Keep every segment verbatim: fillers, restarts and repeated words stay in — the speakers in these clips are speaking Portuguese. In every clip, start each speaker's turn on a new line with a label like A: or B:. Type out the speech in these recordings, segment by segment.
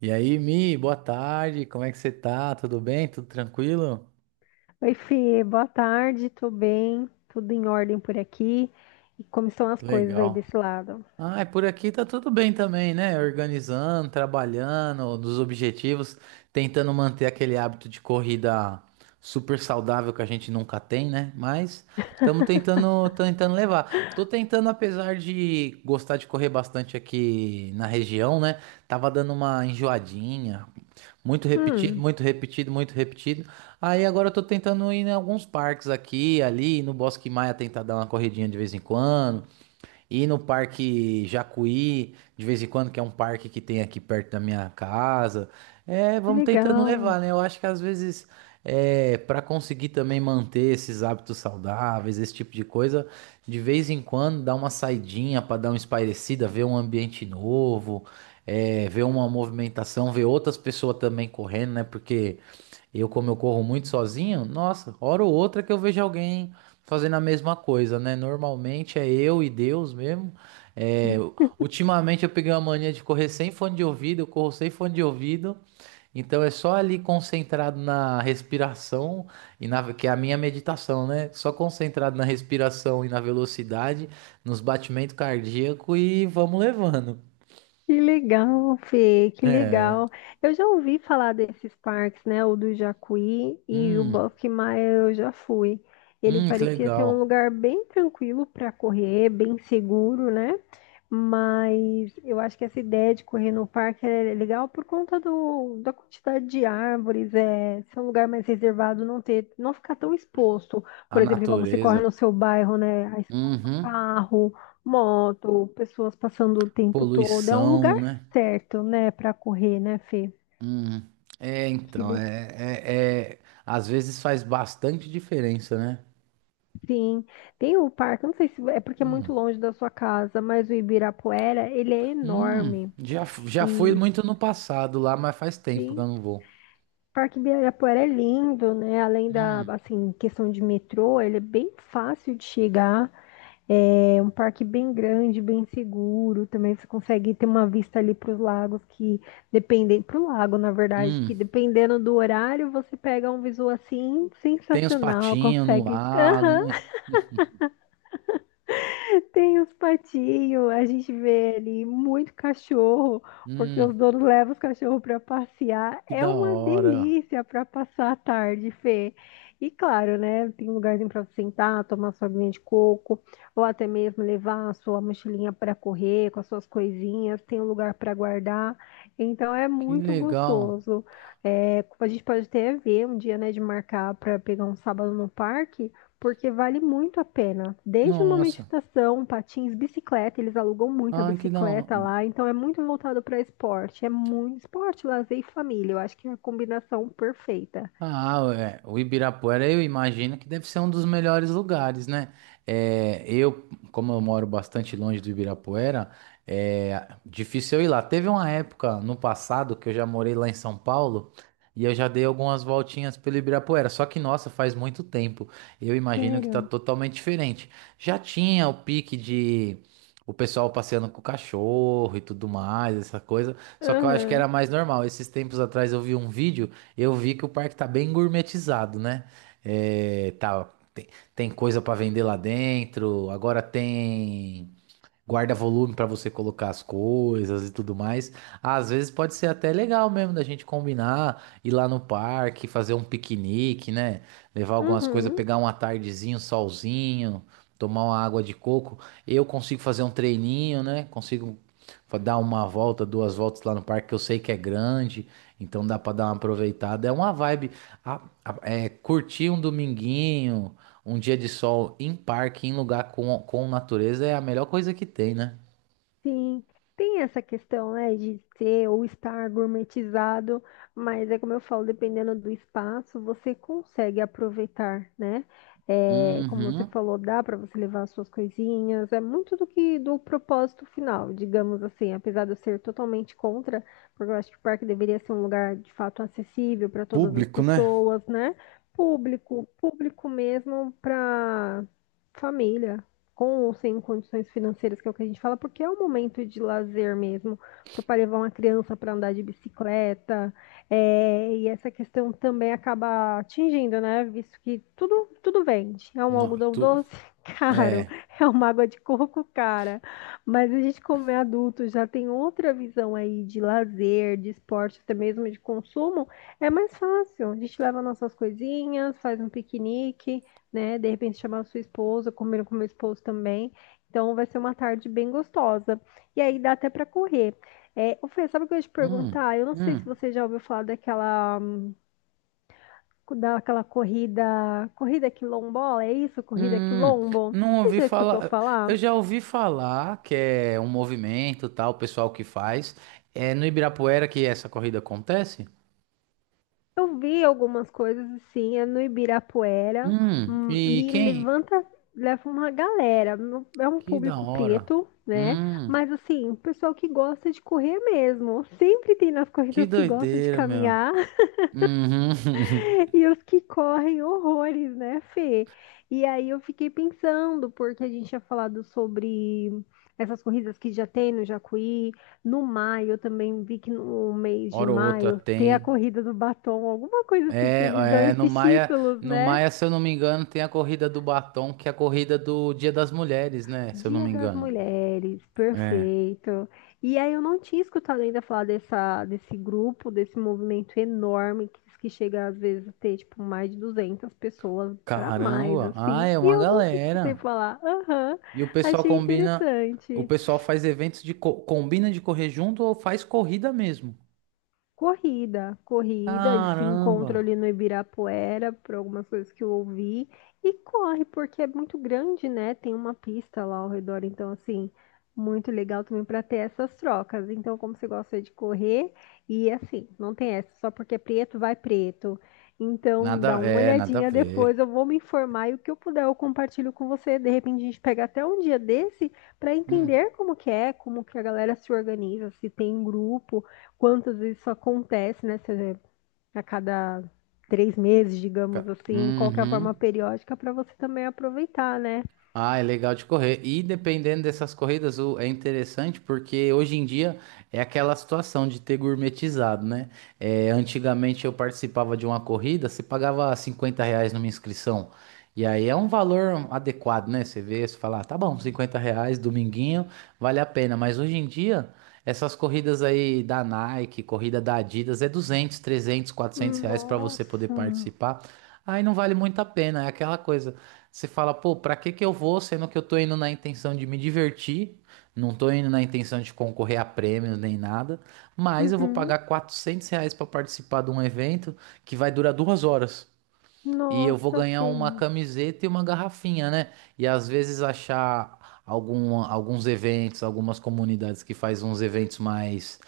A: E aí, Mi, boa tarde, como é que você tá? Tudo bem? Tudo tranquilo?
B: Oi, Fê, boa tarde, tô bem, tudo em ordem por aqui. E como estão as
A: Que
B: coisas aí
A: legal.
B: desse lado?
A: Ah, é, por aqui tá tudo bem também, né? Organizando, trabalhando, dos objetivos, tentando manter aquele hábito de corrida super saudável que a gente nunca tem, né? Mas estamos tentando, tentando levar. Tô tentando, apesar de gostar de correr bastante aqui na região, né? Tava dando uma enjoadinha, muito repetido,
B: Hum,
A: muito repetido, muito repetido. Aí agora eu tô tentando ir em alguns parques aqui, ali, no Bosque Maia, tentar dar uma corridinha de vez em quando, ir no Parque Jacuí, de vez em quando, que é um parque que tem aqui perto da minha casa. É,
B: que
A: vamos tentando
B: legal,
A: levar, né? Eu acho que às vezes, é, para conseguir também manter esses hábitos saudáveis, esse tipo de coisa, de vez em quando dá uma saidinha para dar uma espairecida, ver um ambiente novo, é, ver uma movimentação, ver outras pessoas também correndo, né? Porque eu, como eu corro muito sozinho, nossa, hora ou outra que eu vejo alguém fazendo a mesma coisa, né? Normalmente é eu e Deus mesmo. É, ultimamente eu peguei uma mania de correr sem fone de ouvido, eu corro sem fone de ouvido. Então é só ali concentrado na respiração e na que é a minha meditação, né? Só concentrado na respiração e na velocidade, nos batimentos cardíacos, e vamos levando.
B: que legal, Fê, que legal. Eu já ouvi falar desses parques, né? O do Jacuí e o
A: Hum,
B: Maia eu já fui. Ele
A: hum, que
B: parecia ser um
A: legal.
B: lugar bem tranquilo para correr, bem seguro, né? Mas eu acho que essa ideia de correr no parque é legal por conta do, da quantidade de árvores, é, ser um lugar mais reservado, não ter, não ficar tão exposto.
A: A
B: Por exemplo, igual você corre no
A: natureza.
B: seu bairro, né? A exposto a
A: Uhum.
B: carro, moto, pessoas passando o tempo todo. É um lugar
A: Poluição, né?
B: certo, né, para correr, né, Fê?
A: Hum, é,
B: Que
A: então,
B: le-
A: é, é, é- às vezes faz bastante diferença, né?
B: Sim, tem o parque, não sei se é porque é muito
A: Hum,
B: longe da sua casa, mas o Ibirapuera, ele é
A: hum,
B: enorme.
A: já, f- já fui
B: E
A: muito no passado lá, mas faz tempo que eu
B: sim.
A: não vou.
B: Parque Ibirapuera é lindo, né? Além da,
A: Hum,
B: assim, questão de metrô, ele é bem fácil de chegar. É um parque bem grande, bem seguro. Também você consegue ter uma vista ali para os lagos que dependem, para o lago, na verdade, que
A: hum,
B: dependendo do horário, você pega um visual assim
A: tem os
B: sensacional,
A: patinhos no
B: consegue.
A: lago, né?
B: Tem os patinhos, a gente vê ali muito cachorro, porque os
A: Hum,
B: donos levam os cachorros para passear.
A: que
B: É
A: da
B: uma
A: hora,
B: delícia para passar a tarde, Fê. E claro, né? Tem um lugarzinho para sentar, tomar sua aguinha de coco, ou até mesmo levar a sua mochilinha para correr com as suas coisinhas. Tem um lugar para guardar. Então é
A: que
B: muito
A: legal.
B: gostoso. É, a gente pode até ver um dia, né, de marcar para pegar um sábado no parque porque vale muito a pena. Desde uma
A: Nossa,
B: meditação, patins, bicicleta, eles alugam muito a
A: ah, que da hora.
B: bicicleta lá, então é muito voltado para esporte. É muito esporte, lazer e família. Eu acho que é a combinação perfeita.
A: Ah, é, o Ibirapuera eu imagino que deve ser um dos melhores lugares, né? É, eu, como eu moro bastante longe do Ibirapuera, é difícil eu ir lá. Teve uma época no passado que eu já morei lá em São Paulo e eu já dei algumas voltinhas pelo Ibirapuera. Só que, nossa, faz muito tempo. Eu imagino que tá
B: Sério?
A: totalmente diferente. Já tinha o pique de o pessoal passeando com o cachorro e tudo mais, essa coisa. Só que eu acho que
B: Aham.
A: era mais normal. Esses tempos atrás eu vi um vídeo, eu vi que o parque tá bem gourmetizado, né? É, tá, tem, Tem coisa para vender lá dentro, agora tem guarda volume para você colocar as coisas e tudo mais. Às vezes pode ser até legal mesmo da gente combinar, ir lá no parque, fazer um piquenique, né? Levar algumas coisas,
B: Uhum.
A: pegar uma tardezinho, solzinho, tomar uma água de coco. Eu consigo fazer um treininho, né? Consigo fa- dar uma volta, duas voltas lá no parque, que eu sei que é grande, então dá para dar uma aproveitada. É uma vibe, a- a- é curtir um dominguinho. Um dia de sol em parque, em lugar com, com natureza, é a melhor coisa que tem, né?
B: Sim, tem essa questão, né, de ser ou estar gourmetizado, mas é como eu falo, dependendo do espaço, você consegue aproveitar, né? É, como você
A: Uhum.
B: falou, dá para você levar as suas coisinhas, é muito do que do propósito final, digamos assim, apesar de eu ser totalmente contra, porque eu acho que o parque deveria ser um lugar de fato acessível para todas as
A: Público, né?
B: pessoas, né? Público, público mesmo para família com ou sem condições financeiras, que é o que a gente fala, porque é um momento de lazer mesmo, para o pai levar uma criança para andar de bicicleta, é, e essa questão também acaba atingindo, né? Visto que tudo, tudo vende. É um
A: Não,
B: algodão
A: tu...
B: doce caro,
A: É.
B: é uma água de coco cara, mas a gente, como é adulto, já tem outra visão aí de lazer, de esporte, até mesmo de consumo, é mais fácil. A gente leva nossas coisinhas, faz um piquenique, né? De repente chamar sua esposa, combina com meu esposo também. Então vai ser uma tarde bem gostosa. E aí dá até para correr. É, ô Fê, sabe o que eu ia te
A: Hum,
B: perguntar? Eu não sei se
A: hum,
B: você já ouviu falar daquela, daquela, corrida, corrida quilombola, é isso? Corrida
A: hum.
B: quilombo?
A: Não
B: Você
A: ouvi
B: já escutou
A: falar.
B: falar?
A: Eu já ouvi falar que é um movimento, tal, o pessoal que faz. É no Ibirapuera que essa corrida acontece?
B: Eu vi algumas coisas assim, é no Ibirapuera,
A: Hum,
B: hum,
A: e
B: e
A: quem?
B: levanta, leva uma galera. Não- É um
A: Que da
B: público
A: hora.
B: preto, né?
A: Hum,
B: Mas assim, o pessoal que gosta de correr mesmo. Sempre tem nas
A: que
B: corridas que gosta de
A: doideira, meu.
B: caminhar.
A: Uhum.
B: E os que correm horrores, né, Fê? E aí eu fiquei pensando, porque a gente tinha falado sobre essas corridas que já tem no Jacuí, no maio, eu também vi que no mês de
A: Hora ou outra
B: maio tem a
A: tem.
B: corrida do batom, alguma coisa assim, que
A: É,
B: eles dão
A: é, no
B: esses
A: Maia,
B: títulos,
A: no
B: né?
A: Maia, se eu não me engano, tem a corrida do batom, que é a corrida do Dia das Mulheres, né? Se eu não
B: Dia
A: me
B: das
A: engano.
B: Mulheres,
A: É.
B: perfeito. E aí eu não tinha escutado ainda falar dessa, desse grupo, desse movimento enorme que, diz que chega às vezes a ter tipo mais de duzentas pessoas para mais
A: Caramba! Ah,
B: assim.
A: é
B: E
A: uma
B: eu nunca escutei
A: galera.
B: falar. Aham,
A: E o pessoal
B: achei
A: combina, o
B: interessante.
A: pessoal faz eventos de co- combina de correr junto ou faz corrida mesmo?
B: Corrida, corrida, eles se
A: Caramba!
B: encontram ali no Ibirapuera, por algumas coisas que eu ouvi, e corre, porque é muito grande, né? Tem uma pista lá ao redor, então, assim, muito legal também para ter essas trocas. Então, como você gosta de correr, e assim, não tem essa, só porque é preto, vai preto. Então, dá
A: Nada,
B: uma
A: é, nada a
B: olhadinha
A: ver.
B: depois, eu vou me informar e o que eu puder eu compartilho com você. De repente, a gente pega até um dia desse para
A: Hum,
B: entender como que é, como que a galera se organiza, se tem um grupo, quantas vezes isso acontece, né? Você- A cada três meses, digamos
A: ca-
B: assim, qual que é a forma
A: Uhum.
B: periódica para você também aproveitar, né?
A: Ah, é legal de correr. E dependendo dessas corridas, o- é interessante porque hoje em dia é aquela situação de ter gourmetizado, né? É, antigamente eu participava de uma corrida, você pagava cinquenta reais numa inscrição. E aí é um valor adequado, né? Você vê, você fala, "Ah, tá bom, cinquenta reais, dominguinho, vale a pena." Mas hoje em dia, essas corridas aí da Nike, corrida da Adidas, é duzentos, trezentos, quatrocentos reais para você poder
B: Nossa.
A: participar. Aí não vale muito a pena, é aquela coisa. Você fala, pô, pra que que eu vou, sendo que eu tô indo na intenção de me divertir, não tô indo na intenção de concorrer a prêmios nem nada, mas eu vou
B: Uhum.
A: pagar quatrocentos reais pra participar de um evento que vai durar duas horas. E eu vou
B: Nossa,
A: ganhar
B: Fê.
A: uma camiseta e uma garrafinha, né? E às vezes achar algum, alguns eventos, algumas comunidades que faz uns eventos mais,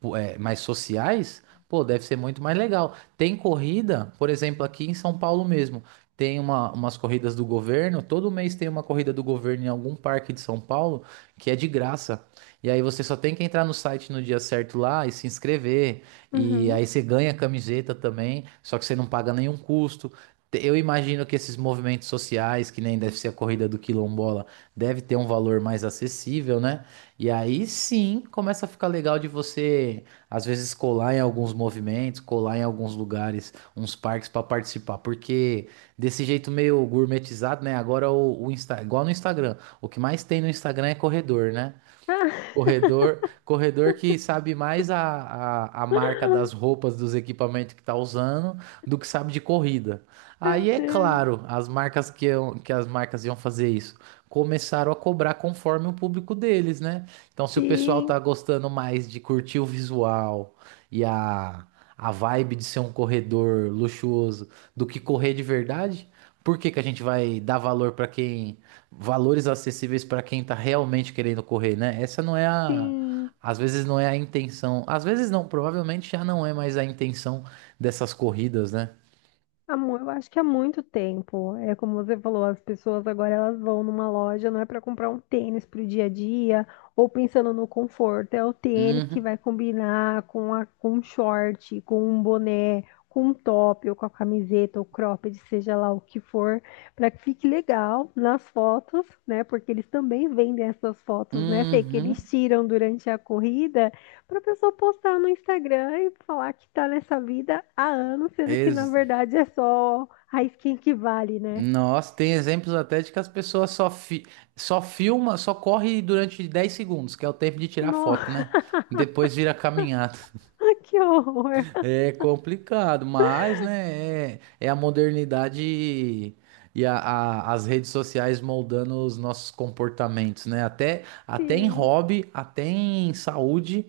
A: pô, é, mais sociais, pô, deve ser muito mais legal. Tem corrida, por exemplo, aqui em São Paulo mesmo, tem uma, umas corridas do governo, todo mês tem uma corrida do governo em algum parque de São Paulo que é de graça. E aí você só tem que entrar no site no dia certo lá e se inscrever. E
B: Uhum.
A: aí você ganha a camiseta também, só que você não paga nenhum custo. Eu imagino que esses movimentos sociais, que nem deve ser a corrida do quilombola, deve ter um valor mais acessível, né? E aí sim começa a ficar legal de você, às vezes, colar em alguns movimentos, colar em alguns lugares, uns parques para participar, porque desse jeito meio gourmetizado, né? Agora o, o Insta, igual no Instagram, o que mais tem no Instagram é corredor, né?
B: Ah,
A: Corredor, corredor que sabe mais a, a, a marca das roupas, dos equipamentos que tá usando, do que sabe de corrida.
B: meu
A: Aí é
B: Deus.
A: claro, as marcas que, iam- que as marcas iam fazer isso, começaram a cobrar conforme o público deles, né? Então, se o pessoal
B: Sim,
A: tá gostando mais de curtir o visual e a, a vibe de ser um corredor luxuoso do que correr de verdade, por que que a gente vai dar valor para quem, valores acessíveis para quem está realmente querendo correr, né? Essa não é a.
B: sim.
A: Às vezes não é a intenção. Às vezes não, provavelmente já não é mais a intenção dessas corridas, né?
B: Há mu- Eu acho que há muito tempo. É como você falou, as pessoas agora elas vão numa loja, não é para comprar um tênis para o dia a dia, ou pensando no conforto, é o tênis que
A: Uhum.
B: vai combinar com a, com um short, com um boné, com um top, ou com a camiseta, ou cropped, seja lá o que for, para que fique legal nas fotos, né? Porque eles também vendem essas fotos, né, Fê, que eles
A: Uhum.
B: tiram durante a corrida. Pra pessoa postar no Instagram e falar que tá nessa vida há anos, sendo que na
A: Ex-
B: verdade é só a skin que vale, né?
A: Nossa, tem exemplos até de que as pessoas só, fi... só filma, só corre durante dez segundos, que é o tempo de tirar foto,
B: Nossa,
A: né? Depois vira caminhada.
B: que horror.
A: É complicado, mas, né, é, é a modernidade e, e a- a- as redes sociais moldando os nossos comportamentos, né? Até, até em
B: Sim,
A: hobby, até em saúde,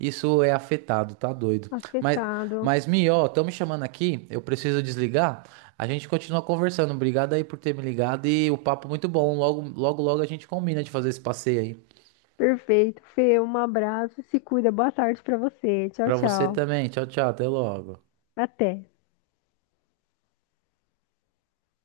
A: isso é afetado, tá doido. Mas,
B: afetado.
A: mas Mi, ó, estão me chamando aqui, eu preciso desligar. A gente continua conversando. Obrigado aí por ter me ligado, e o papo muito bom. Logo, logo, logo a gente combina de fazer esse passeio aí.
B: Perfeito. Fê, um abraço, se cuida. Boa tarde pra você. Tchau,
A: Pra você
B: tchau.
A: também. Tchau, tchau. Até logo.
B: Até.